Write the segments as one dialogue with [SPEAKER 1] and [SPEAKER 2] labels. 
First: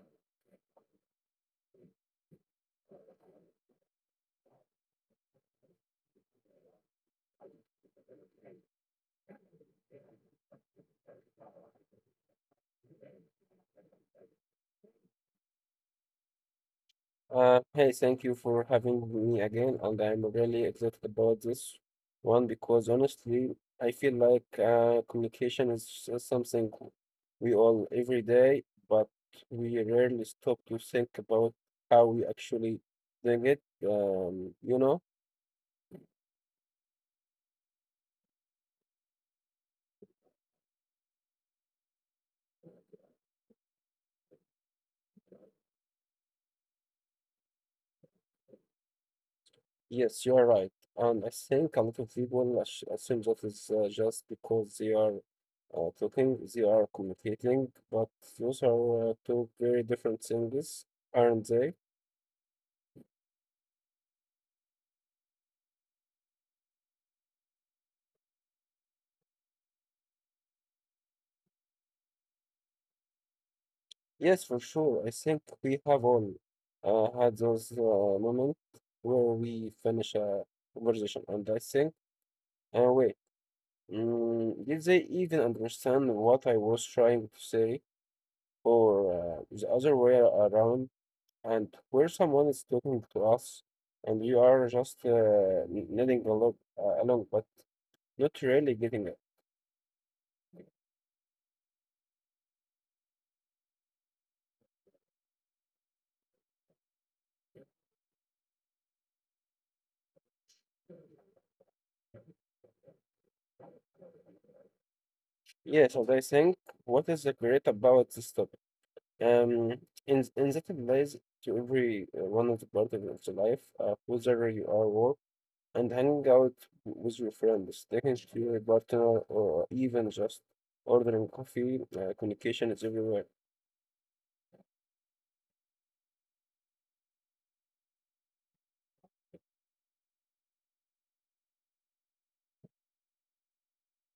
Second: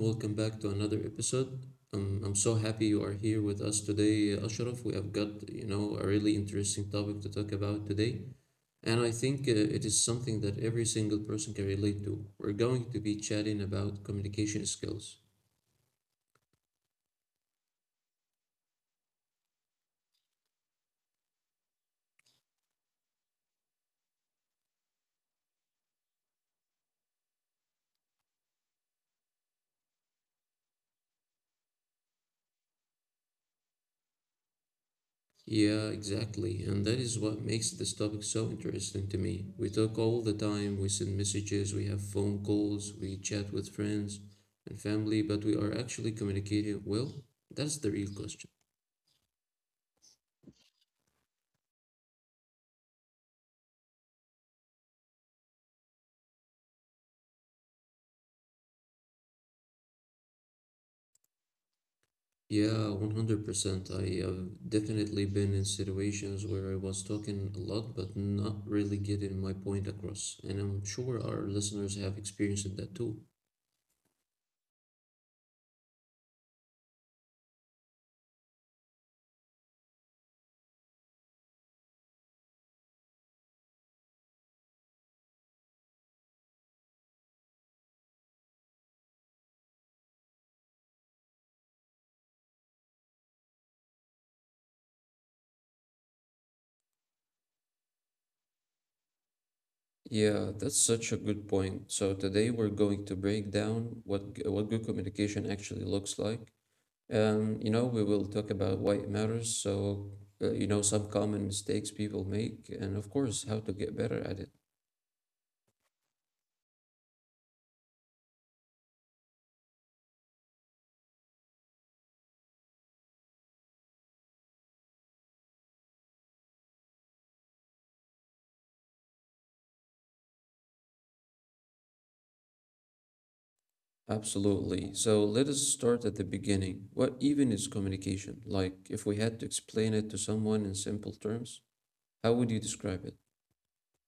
[SPEAKER 1] welcome back to another episode. I'm so happy you are here with us today, Ashraf. We have got, you know, a really interesting topic to talk about today, and I think it is something that every single person can relate to. We're going to be chatting about communication skills.
[SPEAKER 2] Hey, thank you for having me again, and I'm really excited about this one because honestly, I feel like communication is something we all every day, but we rarely stop to think about how we actually doing it.
[SPEAKER 1] Yeah, exactly. And that is what makes this topic so interesting to me. We talk all the time, we send messages, we have phone calls, we chat with friends and family, but we are actually communicating well? That's the real question.
[SPEAKER 2] Yes, you're right, and I think a lot of people assume that it's just because they are talking, they are communicating, but those are two very different things, aren't they?
[SPEAKER 1] Yeah, 100%. I have definitely been in situations where I was talking a lot but not really getting my point across. And I'm sure our listeners have experienced that too.
[SPEAKER 2] Yes, for sure. I think we have all had those moments where we finish a conversation, and I think, wait, did they even understand what I was trying to say, or the other way around? And where someone is talking to us, and you are just nodding along, but not really getting it.
[SPEAKER 1] Yeah, that's such a good point. So today we're going to break down what good communication actually looks like. We will talk about why it matters. So, some common mistakes people make, and of course, how to get better at it.
[SPEAKER 2] Yes, and I think what is the great about this topic? Um, in that it applies to every one of the part of the life, whether you are work and hanging out with your friends, taking to your partner, or even just ordering coffee. Communication is everywhere.
[SPEAKER 1] Absolutely. So let us start at the beginning. What even is communication? Like, if we had to explain it to someone in simple terms, how would you describe it?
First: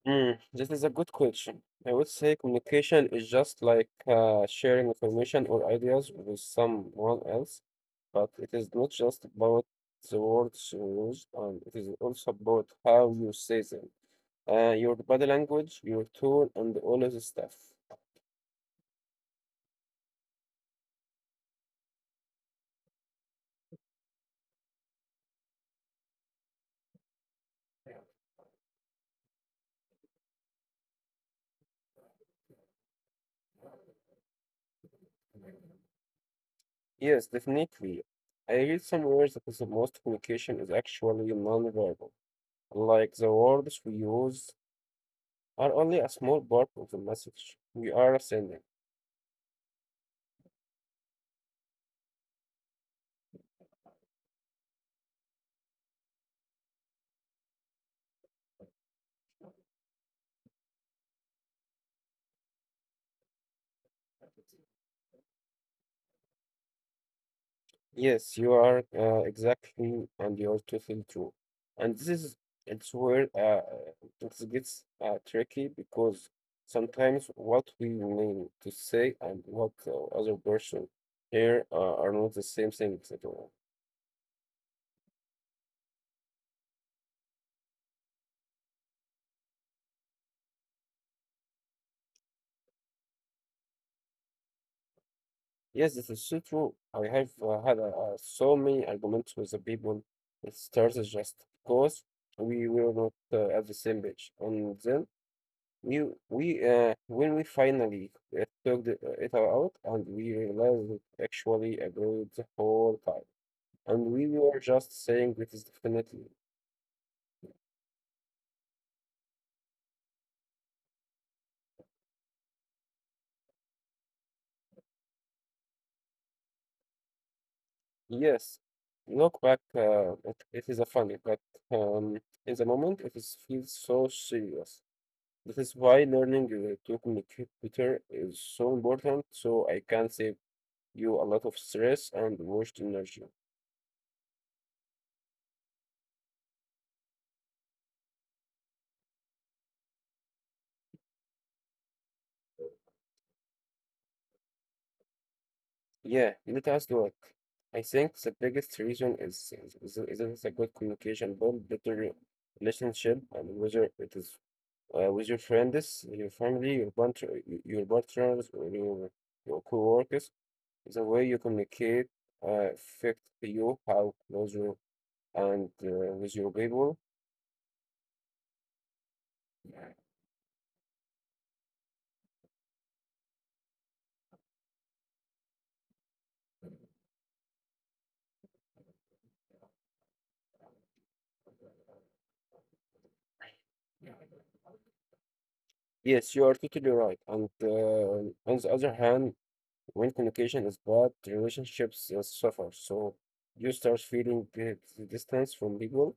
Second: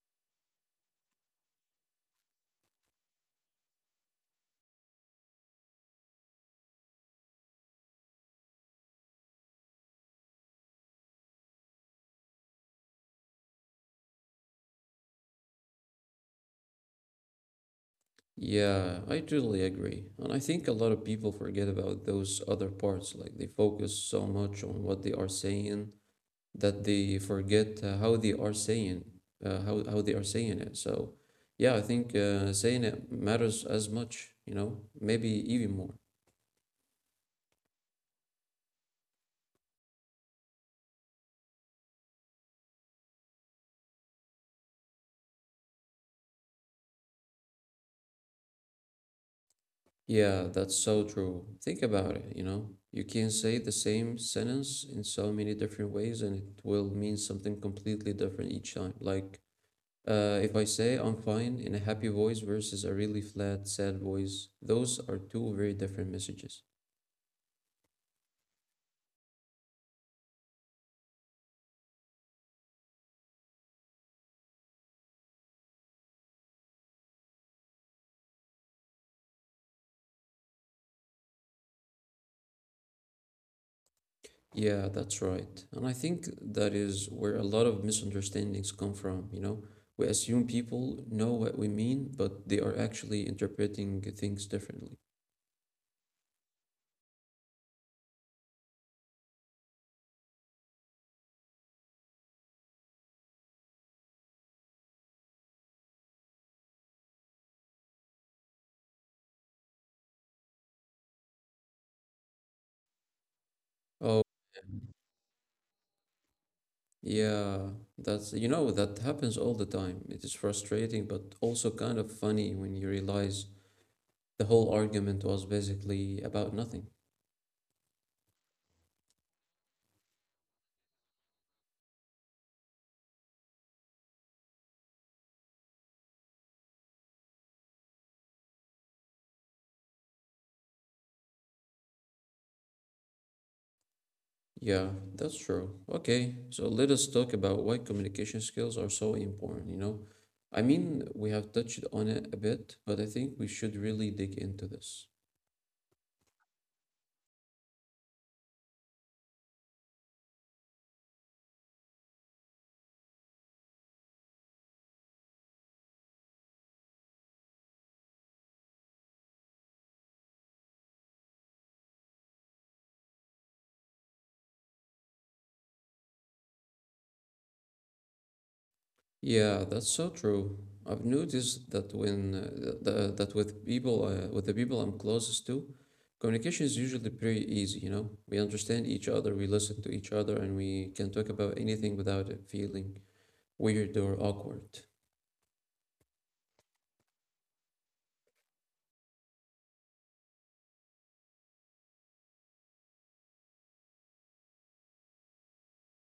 [SPEAKER 2] This is a good question. I would say communication is just like sharing information or ideas with someone else. But it is not just about the words you use, and it is also about how you say them, your body language, your tone, and all of the stuff.
[SPEAKER 1] Yeah, I totally agree. And I think a lot of people forget about those other parts. Like, they focus so much on what they are saying that they forget how they are saying, how they are saying it. So, yeah, I think saying it matters as much, you know, maybe even more.
[SPEAKER 2] Yes, definitely. I read somewhere that the most communication is actually non-verbal. Like the words we use are only a small part of the message we are sending.
[SPEAKER 1] Yeah, that's so true. Think about it, you know. You can say the same sentence in so many different ways and it will mean something completely different each time. Like, if I say I'm fine in a happy voice versus a really flat, sad voice, those are two very different messages.
[SPEAKER 2] Yes, you are exactly, and you're totally true. And this is it's where it gets tricky because sometimes what we mean to say and what the other person here are not the same things at all.
[SPEAKER 1] Yeah, that's right. And I think that is where a lot of misunderstandings come from, you know. We assume people know what we mean, but they are actually interpreting things differently.
[SPEAKER 2] Yes, this is so true. I have had so many arguments with the people. It started just because we were not at the same page, and then We we when we finally it out and we realized it actually about the whole time, and we
[SPEAKER 1] Oh,
[SPEAKER 2] were
[SPEAKER 1] yeah.
[SPEAKER 2] just saying it is definitely
[SPEAKER 1] Yeah, that happens all the time. It is frustrating, but also kind of funny when you realize the whole argument was basically about nothing.
[SPEAKER 2] yes. Look back, it is a funny, but um, in the moment it is feels so serious. This is why learning to communicate better is so important. So I can save you a lot of stress and wasted energy.
[SPEAKER 1] Yeah, that's true. Okay, so let us talk about why communication skills are so important, you know? I mean, we have touched on it a bit, but I think we should really dig into this.
[SPEAKER 2] Yeah, let us to ask I think the biggest reason is it's a good communication, build better relationship, and whether it is with your friends, your family, your partner, your partners, or your coworkers. The way you communicate affect you how closer and with your people.
[SPEAKER 1] Yeah, that's so true. I've noticed that when th- th- that with people with the people I'm closest to, communication is usually pretty easy, you know. We understand each other, we listen to each other, and we can talk about anything without it feeling weird or awkward.
[SPEAKER 2] Yes, you are totally right. And on the other hand, when communication is bad, relationships suffer. So you start feeling the distance from people,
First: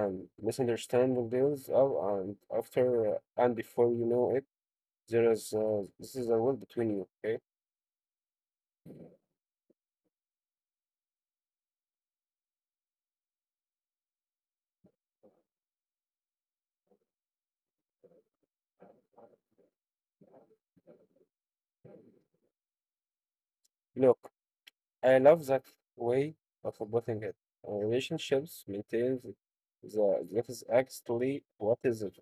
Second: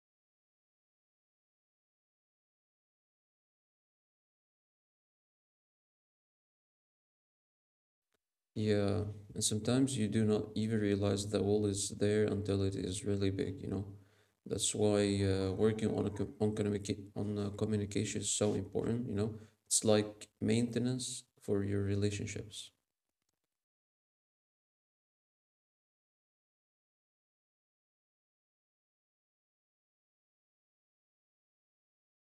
[SPEAKER 2] and misunderstanding builds up. And after and before you know it, there is this is a world between you. Okay,
[SPEAKER 1] Yeah, and sometimes you do not even realize the wall is there until it is really big, you know. That's why working on a co- on communica- on communication is so important, you know. It's like maintenance for your relationships.
[SPEAKER 2] look, I love that way of putting it. Relationships maintains the that is actually what is it?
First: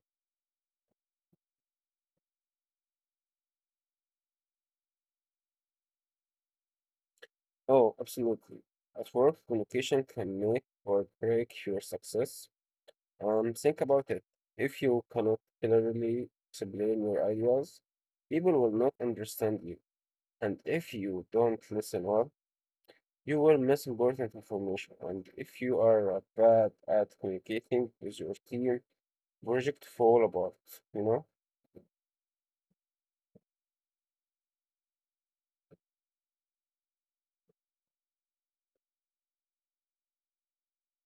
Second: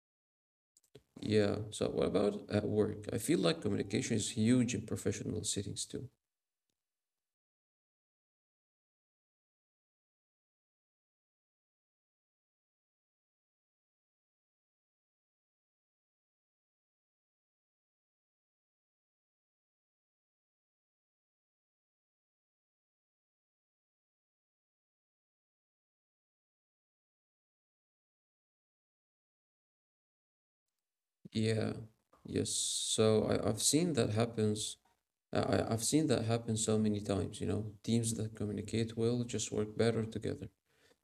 [SPEAKER 1] Yeah. So what about at work? I feel like communication is huge in professional settings too.
[SPEAKER 2] Oh, absolutely. At work, communication can make or break your success. Think about it. If you cannot clearly explain your ideas, people will not understand you. And if you don't listen well, you will miss important information. And if you are bad at communicating with your team, project fall apart, you know?
[SPEAKER 1] Yeah. Yes. I've seen that happen so many times, you know. Teams that communicate well just work better together.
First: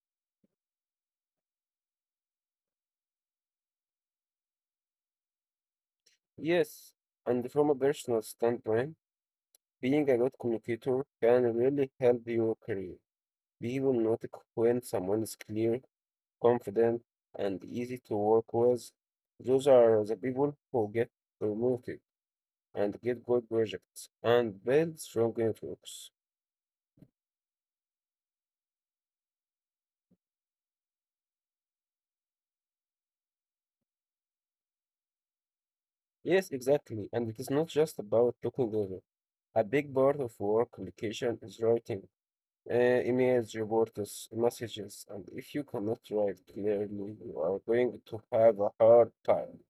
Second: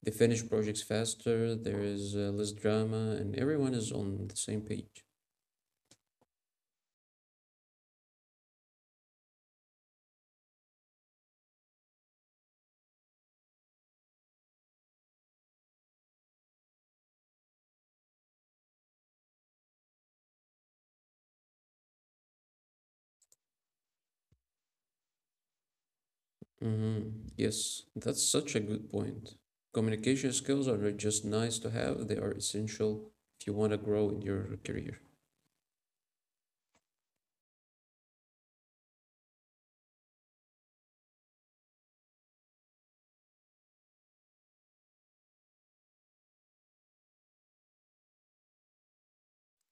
[SPEAKER 1] They finish projects faster, there is less drama, and everyone is on the same page.
[SPEAKER 2] Yes, and from a personal standpoint, being a good communicator can really help your career. Be hypnotic when someone is clear, confident, and easy to work with. Those are the people who get promoted and get good projects and build strong networks.
[SPEAKER 1] Mm-hmm. Yes, that's such a good point. Communication skills are not just nice to have, they are essential if you want to grow in your career.
[SPEAKER 2] Yes, exactly. And it is not just about looking over. A big part of work communication is writing emails, reports, messages, and if you cannot write clearly, you are going to have a hard time.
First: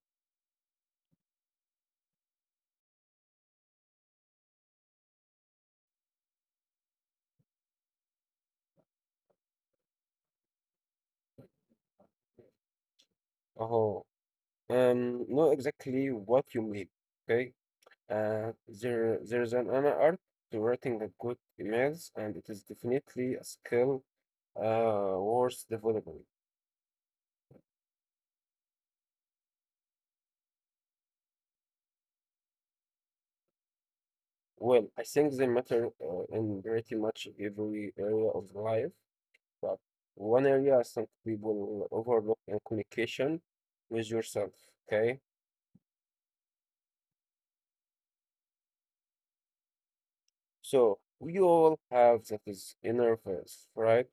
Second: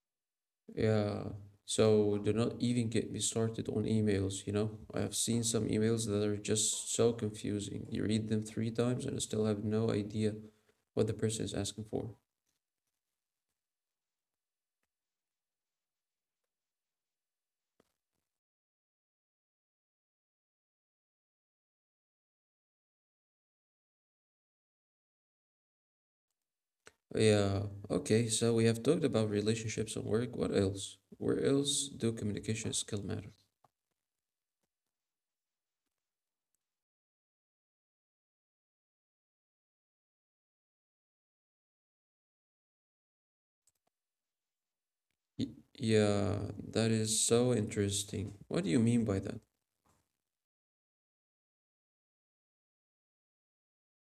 [SPEAKER 1] Yeah. So do not even get me started on emails, you know? I have seen some emails that are just so confusing. You read them three times and I still have no idea what the person is asking for.
[SPEAKER 2] Oh, know exactly what you mean, okay? There's an art to writing a good emails, and it is definitely a skill worth developing.
[SPEAKER 1] Yeah. Okay, so we have talked about relationships and work. What else? Where else do communication skill matter?
[SPEAKER 2] Well, I think they matter in pretty much every area of life, but one area I think people overlook in communication with yourself. Okay,
[SPEAKER 1] Y- yeah, that is so interesting. What do you mean by that?
[SPEAKER 2] so we all have that is inner voice, right?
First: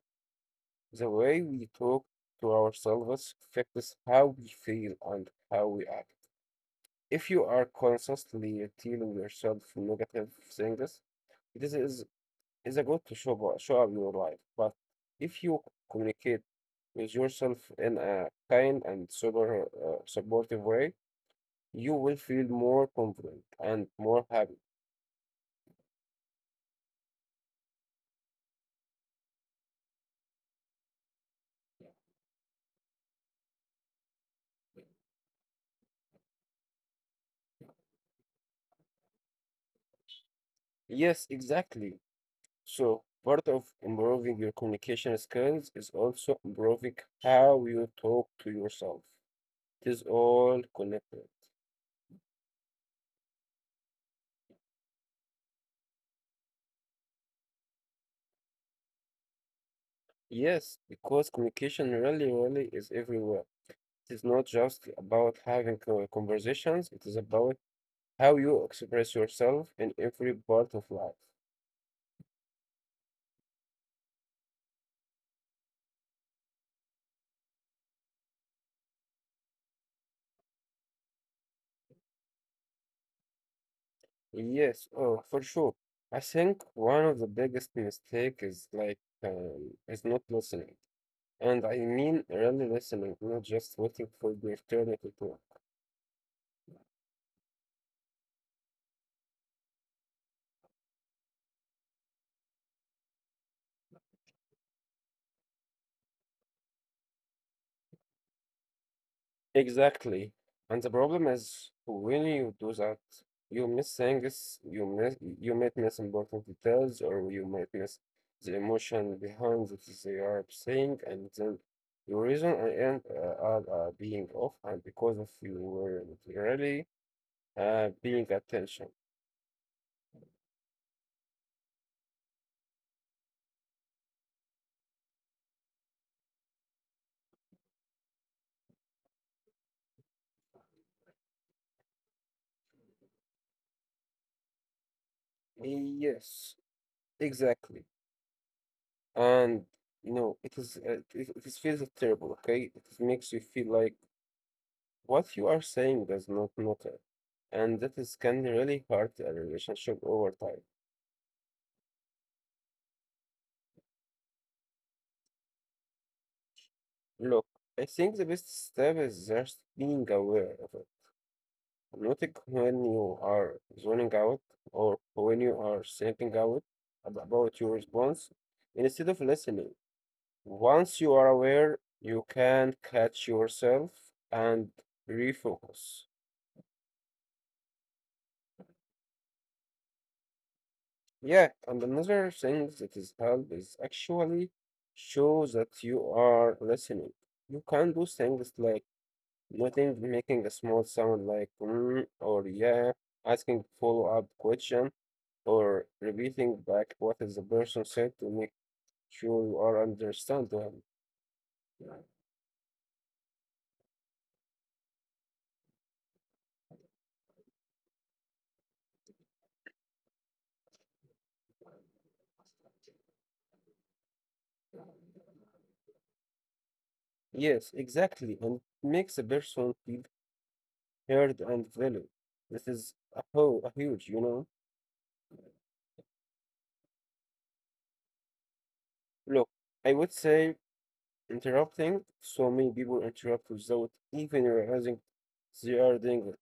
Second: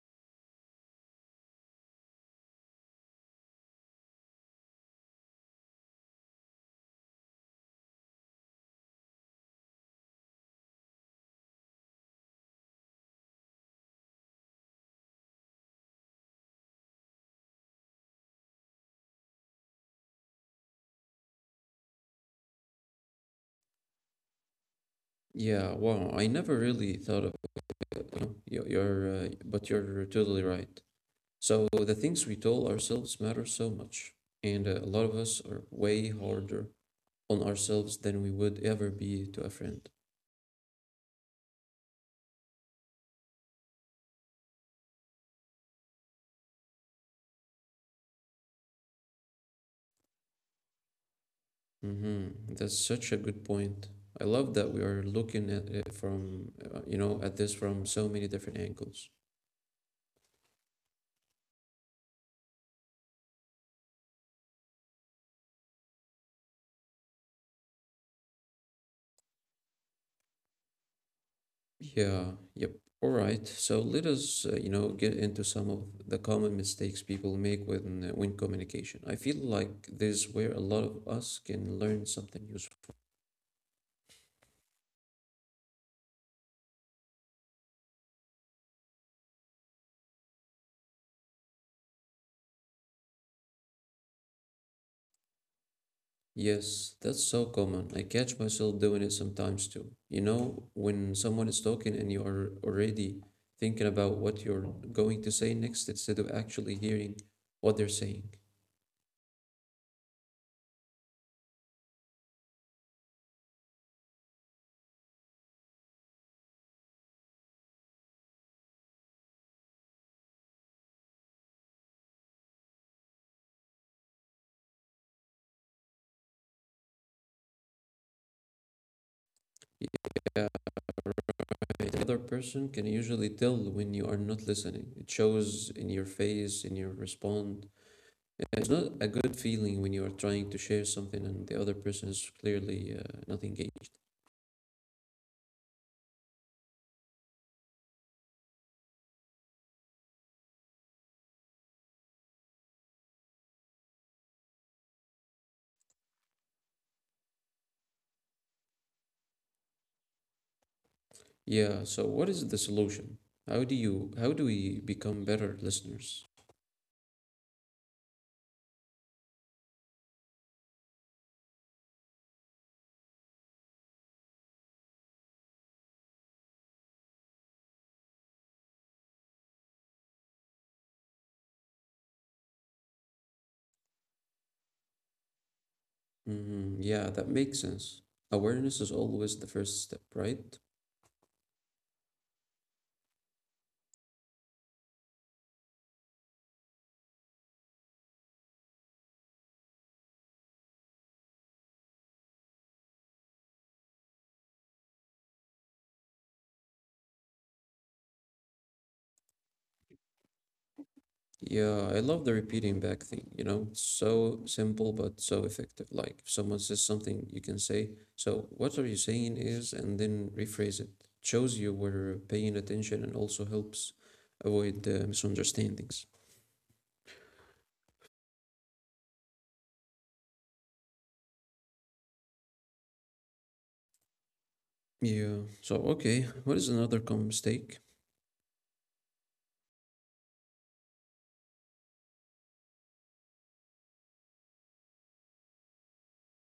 [SPEAKER 2] The way we talk to ourselves affects how we feel and how we act. If you are consistently telling yourself negative things, it is a good to show, show up your life. But if you communicate with yourself in a kind and sober supportive way, you will feel more confident and more happy.
[SPEAKER 1] Yeah, wow, I never really thought of it. You know? You're but you're totally right. So the things we tell ourselves matter so much, and a lot of us are way harder on ourselves than we would ever be to a friend.
[SPEAKER 2] Yes, exactly. So, part of improving your communication skills is also improving how you talk to yourself. It is all connected.
[SPEAKER 1] Mm-hmm. That's such a good point. I love that we are looking at it from, at this from so many different angles.
[SPEAKER 2] Yes, because communication really, really is everywhere. It is not just about having conversations, it is about how you express yourself in every part of life.
[SPEAKER 1] Yeah, yep. All right. So let us, get into some of the common mistakes people make when communication. I feel like this is where a lot of us can learn something useful.
[SPEAKER 2] Yes, oh, for sure. I think one of the biggest mistakes is is not listening, and I mean really listening, not just waiting for the eternity to.
[SPEAKER 1] Yes, that's so common. I catch myself doing it sometimes too. You know, when someone is talking and you are already thinking about what you're going to say next instead of actually hearing what they're saying.
[SPEAKER 2] Exactly. And the problem is when you do that, you miss things, you might miss important details or you might miss the emotion behind that they are saying and then your reason I end up being off and because of you were really being attention.
[SPEAKER 1] Yeah, the other person can usually tell when you are not listening. It shows in your face, in your response. It's not a good feeling when you are trying to share something and the other person is clearly not engaged.
[SPEAKER 2] Yes, exactly. And you know it is it is feels terrible, okay? It is- makes you feel like what you are saying does not matter, and that is can really hurt a relationship over time.
[SPEAKER 1] Yeah, so what is the solution? How do we become better listeners?
[SPEAKER 2] Look, I think the best step is just being aware of it. Noting when you are zoning out or when you are thinking out about your response instead of listening. Once you are aware, you can catch yourself and refocus.
[SPEAKER 1] Hmm, yeah, that makes sense. Awareness is always the first step, right?
[SPEAKER 2] Yeah, and another thing that is help is actually show that you are listening. You can do things like nothing, making a small sound like mm, or yeah, asking follow-up question or repeating back what is the person said to make sure you are understand them.
[SPEAKER 1] Yeah, I love the repeating back thing, you know? So simple but so effective. Like if someone says something, you can say, so what are you saying is, and then rephrase it. Shows you were paying attention and also helps avoid misunderstandings.
[SPEAKER 2] Yes, exactly, and it makes the person feel heard and valued. This is a, a huge, you know.
[SPEAKER 1] Yeah. So, okay, what is another common mistake?
[SPEAKER 2] Look, I would say interrupting, so many people interrupt without even realizing they are doing it.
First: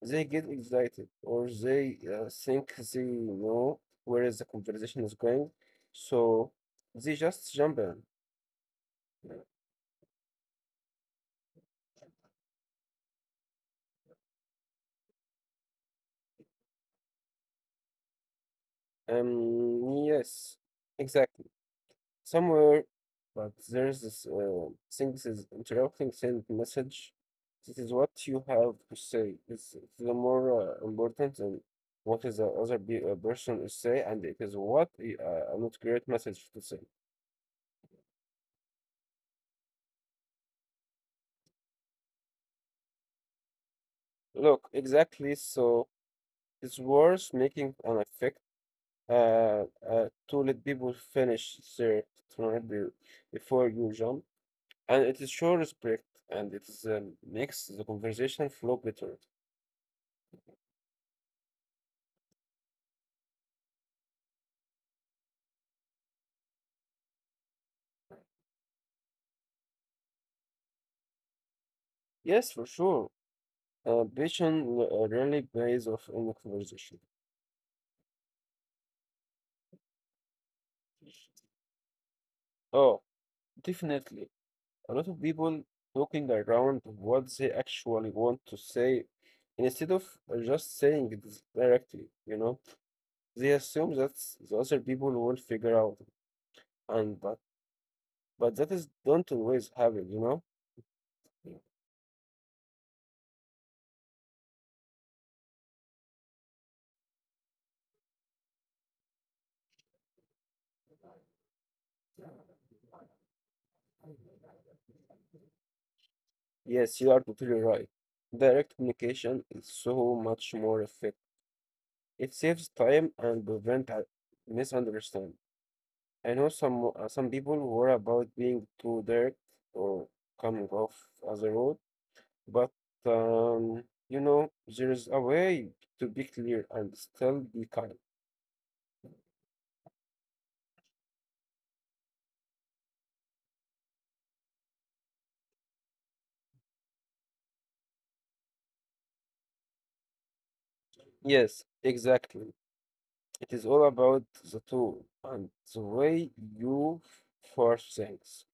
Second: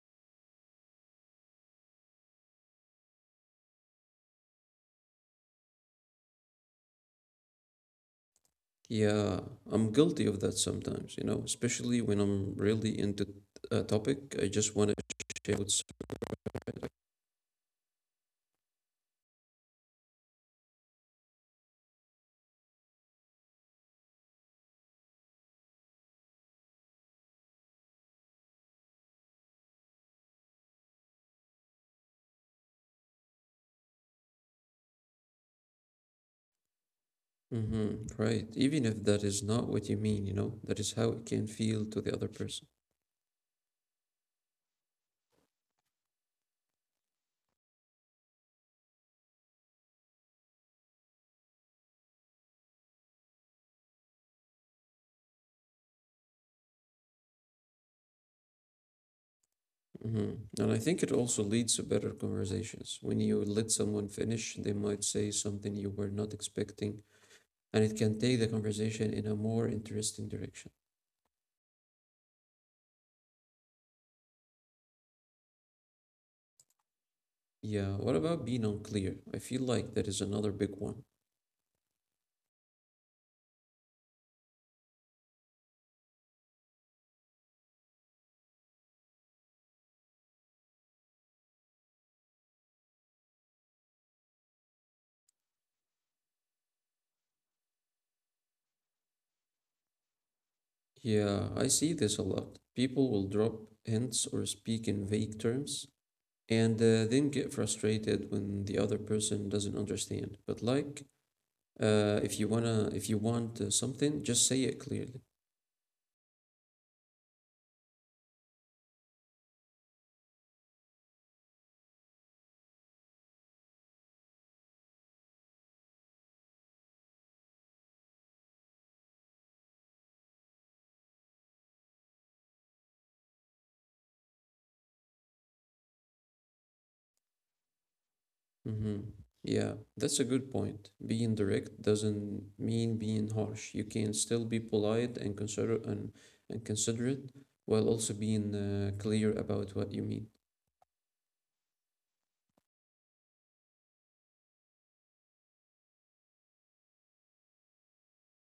[SPEAKER 2] They get excited or they think they know where is the conversation is going, so they just jump in.
[SPEAKER 1] Yeah, I'm guilty of that sometimes, you know, especially when I'm really into a topic. I just want to share what's
[SPEAKER 2] Yes, exactly, somewhere, but there's this thing that is interrupting send message. This is what you have to say. It's the more important than what is the other person is say, and it is what a not great message to say.
[SPEAKER 1] Mm-hmm. Right. Even if that is not what you mean, you know, that is how it can feel to the other person.
[SPEAKER 2] Look, exactly. So it's worth making an effect to let people finish their thread before you jump, and it is show respect, and it is makes the conversation flow better.
[SPEAKER 1] Hmm. And I think it also leads to better conversations. When you let someone finish, they might say something you were not expecting, and it can take the conversation in a more interesting direction.
[SPEAKER 2] Yes, for sure. Ambition really pays off in the conversation.
[SPEAKER 1] Yeah. What about being unclear? I feel like that is another big one.
[SPEAKER 2] Oh, definitely. A lot of people talking around what they actually want to say instead of just saying it directly, you know. They assume that the other people will figure out and but that is don't always happen, you know?
[SPEAKER 1] Yeah, I see this a lot. People will drop hints or speak in vague terms and then get frustrated when the other person doesn't understand. But like, if you want something, just say it clearly.
[SPEAKER 2] Yes, you are totally right. Direct communication is so much more effective. It saves time and prevent misunderstanding. I know some people worry about being too direct or coming off as a road, but you know, there is a way to be clear and still be kind.
[SPEAKER 1] Hmm. Yeah, that's a good point. Being direct doesn't mean being harsh. You can still be polite and considerate while also being clear about what you mean.
[SPEAKER 2] Yes, exactly. It is all about the tool and the way you force things.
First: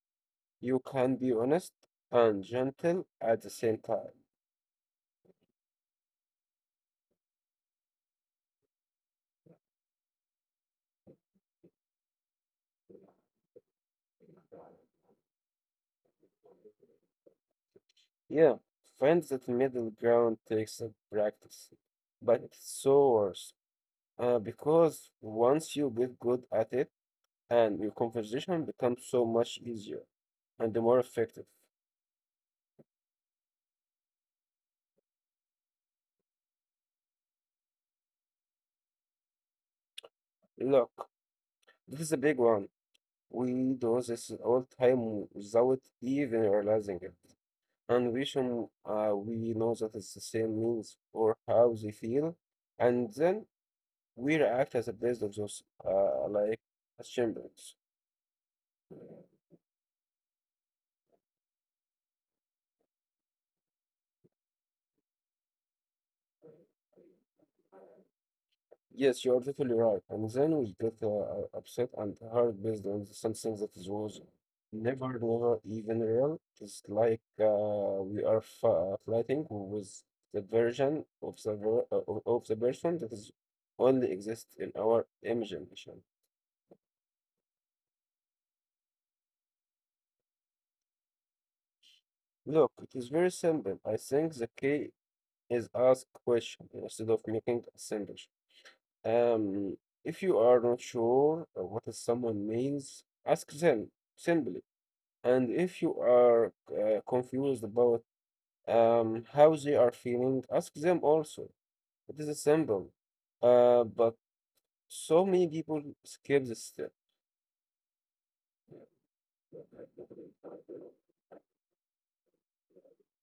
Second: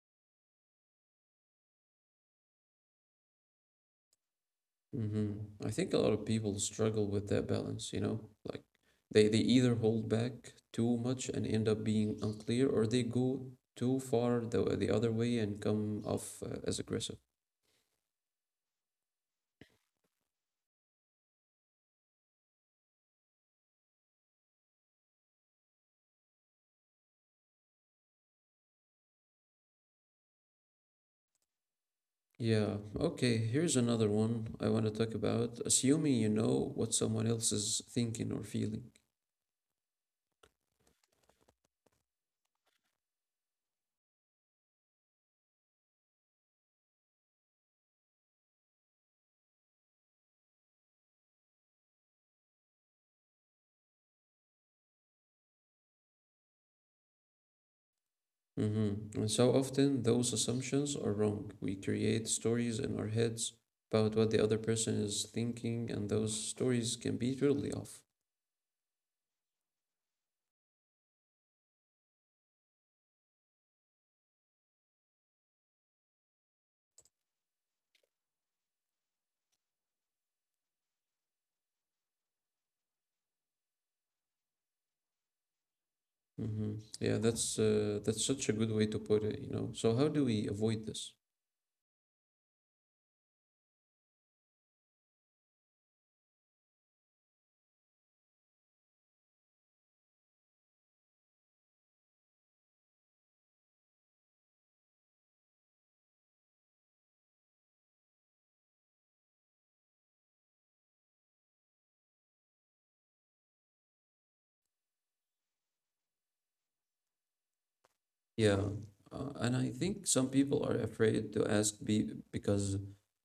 [SPEAKER 2] You can be honest and gentle at the same time.
[SPEAKER 1] Hmm. I think a lot of people struggle with that balance, you know? Like they either hold back too much and end up being unclear, or they go too far the other way and come off as aggressive.
[SPEAKER 2] Yeah, find that middle ground takes some practice, but it's so worth. Because once you get good at it, and your conversation becomes so much easier and more effective.
[SPEAKER 1] Yeah. Okay. Here's another one I want to talk about. Assuming you know what someone else is thinking or feeling.
[SPEAKER 2] Look, this is a big one. We do this all time without even realizing it. And we should, we know that it's the same means or how they feel, and then we react as a based of those, like as champions.
[SPEAKER 1] Mm-hmm. And so often those assumptions are wrong. We create stories in our heads about what the other person is thinking, and those stories can be totally off.
[SPEAKER 2] Yes, you are totally right. And then we get upset and hurt based on something that is was never even real. It's like we are f fighting with the version of the ver of the person that is only exists in our imagination.
[SPEAKER 1] Mm-hmm. Yeah, that's such a good way to put it, you know. So how do we avoid this?
[SPEAKER 2] Look, it is very simple. I think the key is ask question instead of making assumptions. Um, if you are not sure what is someone means, ask them simply. And if you are confused about how they are feeling, ask them also. It is simple, but so many people skip this step.
[SPEAKER 1] Yeah, and I think some people are afraid to ask be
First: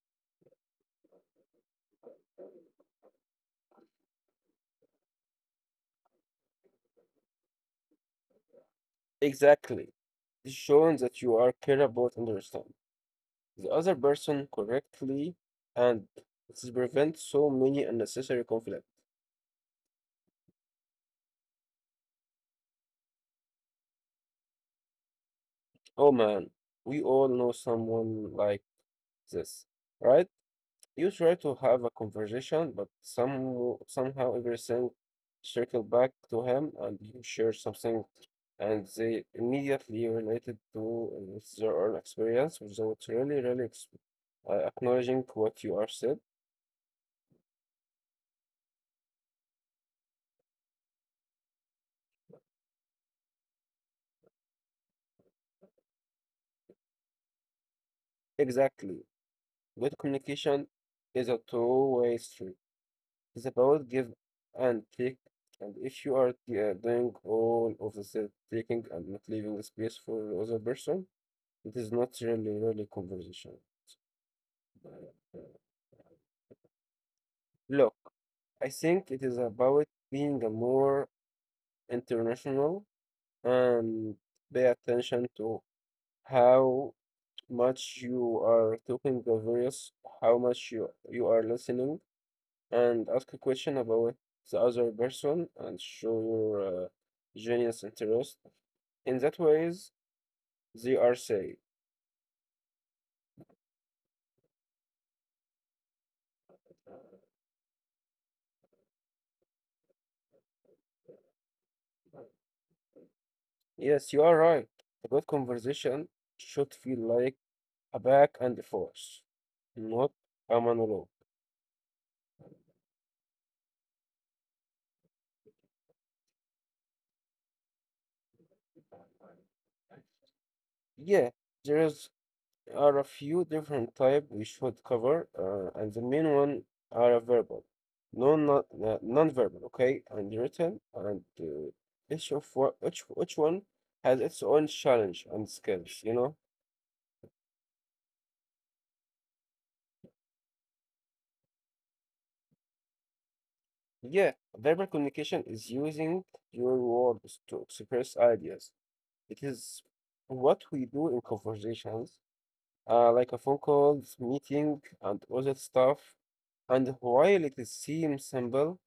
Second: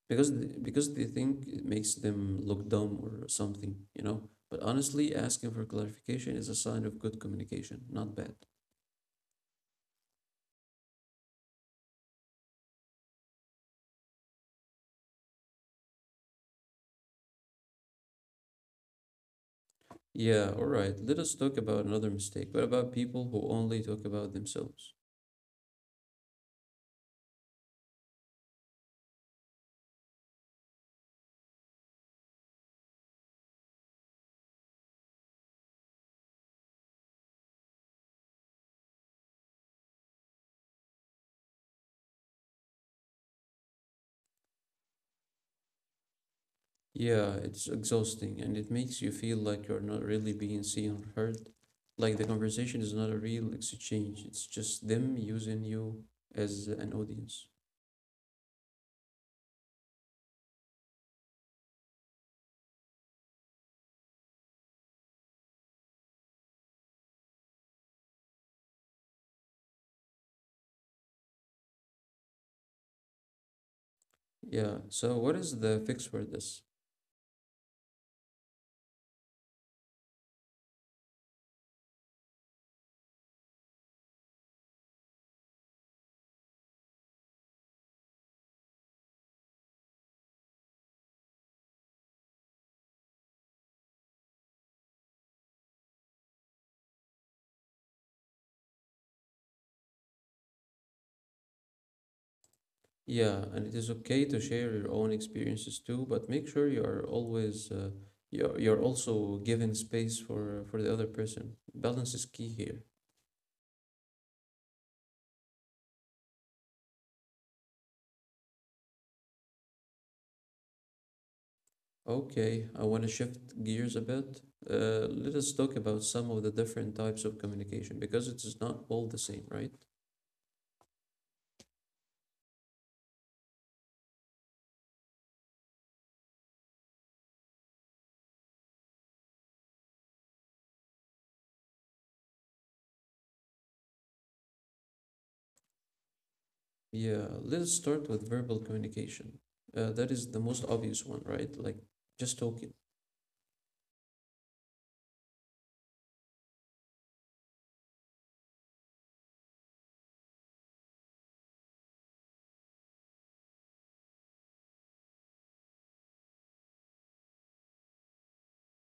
[SPEAKER 1] because th- because they think it makes them look dumb or something, you know. But honestly, asking for clarification is a sign of good communication, not bad.
[SPEAKER 2] Exactly. It's showing that you are care about understand the other person correctly, and it prevents so many unnecessary conflict.
[SPEAKER 1] Yeah, all right. Let us talk about another mistake. What about people who only talk about themselves?
[SPEAKER 2] Oh man, we all know someone like this, right? You try to have a conversation, but somehow everything circle back to him, and you share something, and they immediately related to with their own experience without really acknowledging what you are said.
[SPEAKER 1] Yeah, it's exhausting and it makes you feel like you're not really being seen or heard. Like the conversation is not a real exchange, it's just them using you as an audience.
[SPEAKER 2] Exactly. Good communication is a two-way street. It's about give and take. And if you are doing all of the self taking and not leaving space for the other person, it is not really conversation.
[SPEAKER 1] Yeah, so what is the fix for this?
[SPEAKER 2] Look, I think it is about being a more international and pay attention to how much you are talking the various, how much you are listening, and ask a question about the other person and show your genius interest in that ways, they are safe.
[SPEAKER 1] Yeah, and it is okay to share your own experiences too, but make sure you are always you're also giving space for the other person. Balance is key here.
[SPEAKER 2] Yes, you are right. A good conversation should feel like a back and forth, not a monologue.
[SPEAKER 1] Okay, I want to shift gears a bit. Let us talk about some of the different types of communication because it is not all the same, right?
[SPEAKER 2] Yeah, there is are a few different type we should cover, and the main one are verbal, non-verbal, okay, and written, and each of what each one has its own challenge and skills, you know.
[SPEAKER 1] Yeah, let's start with verbal communication. That is the most obvious one, right? Like just talking.
[SPEAKER 2] Yeah, verbal communication is using your words to express ideas. It is what we do in conversations, like a phone call, meeting, and other stuff. And while it seems simple,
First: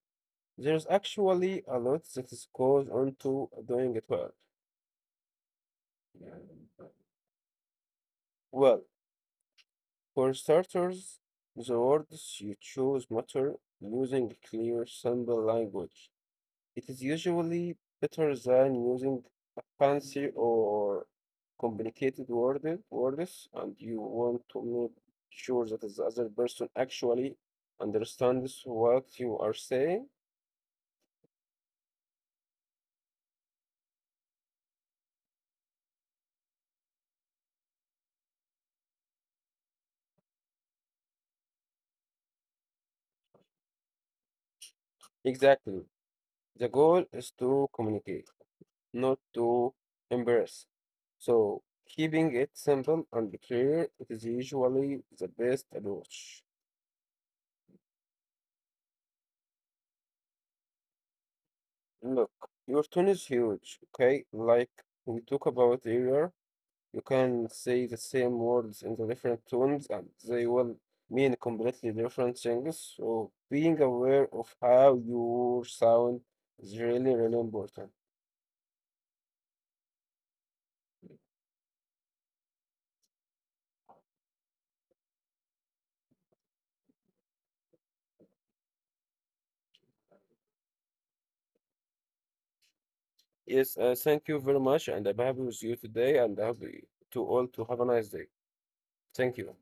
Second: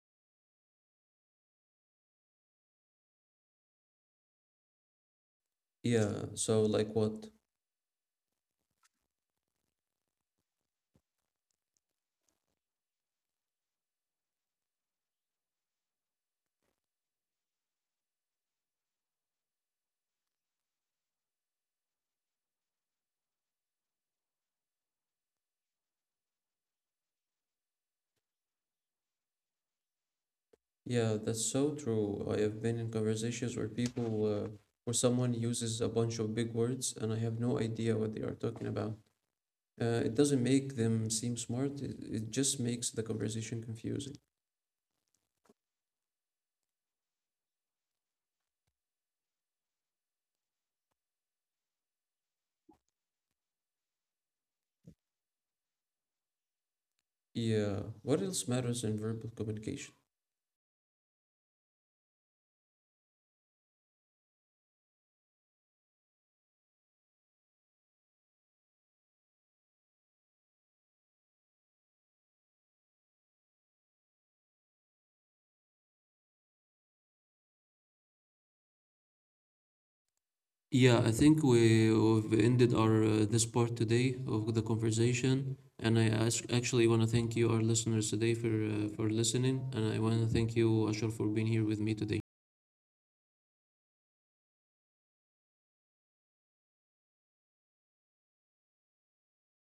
[SPEAKER 2] there's actually a lot that is goes onto doing it well.
[SPEAKER 1] Yeah, so like what?
[SPEAKER 2] Well, for starters, the words you choose matter using clear, simple language. It is usually better than using fancy or complicated words, and you want to make sure that the other person actually understands what you are saying.
[SPEAKER 1] Yeah, that's so true. I have been in conversations where where someone uses a bunch of big words and I have no idea what they are talking about. It doesn't make them seem smart, it just makes the conversation confusing.
[SPEAKER 2] Exactly. The goal is to communicate, not to embarrass. So, keeping it simple and clear, it is usually the best approach.
[SPEAKER 1] Yeah, what else matters in verbal communication?
[SPEAKER 2] Look, your tone is huge, okay? Like we talked about earlier, you can say the same words in the different tones and they will mean completely different things. So being aware of how your sound is really important.
[SPEAKER 1] Yeah, I think we've ended our this part today of the conversation, and I actually want to thank you, our listeners, today for listening, and I want to thank you, Ashar, for being here with me today.
[SPEAKER 2] Yes, thank you very much, and I'm happy with you today, and happy to all to have a nice day. Thank you.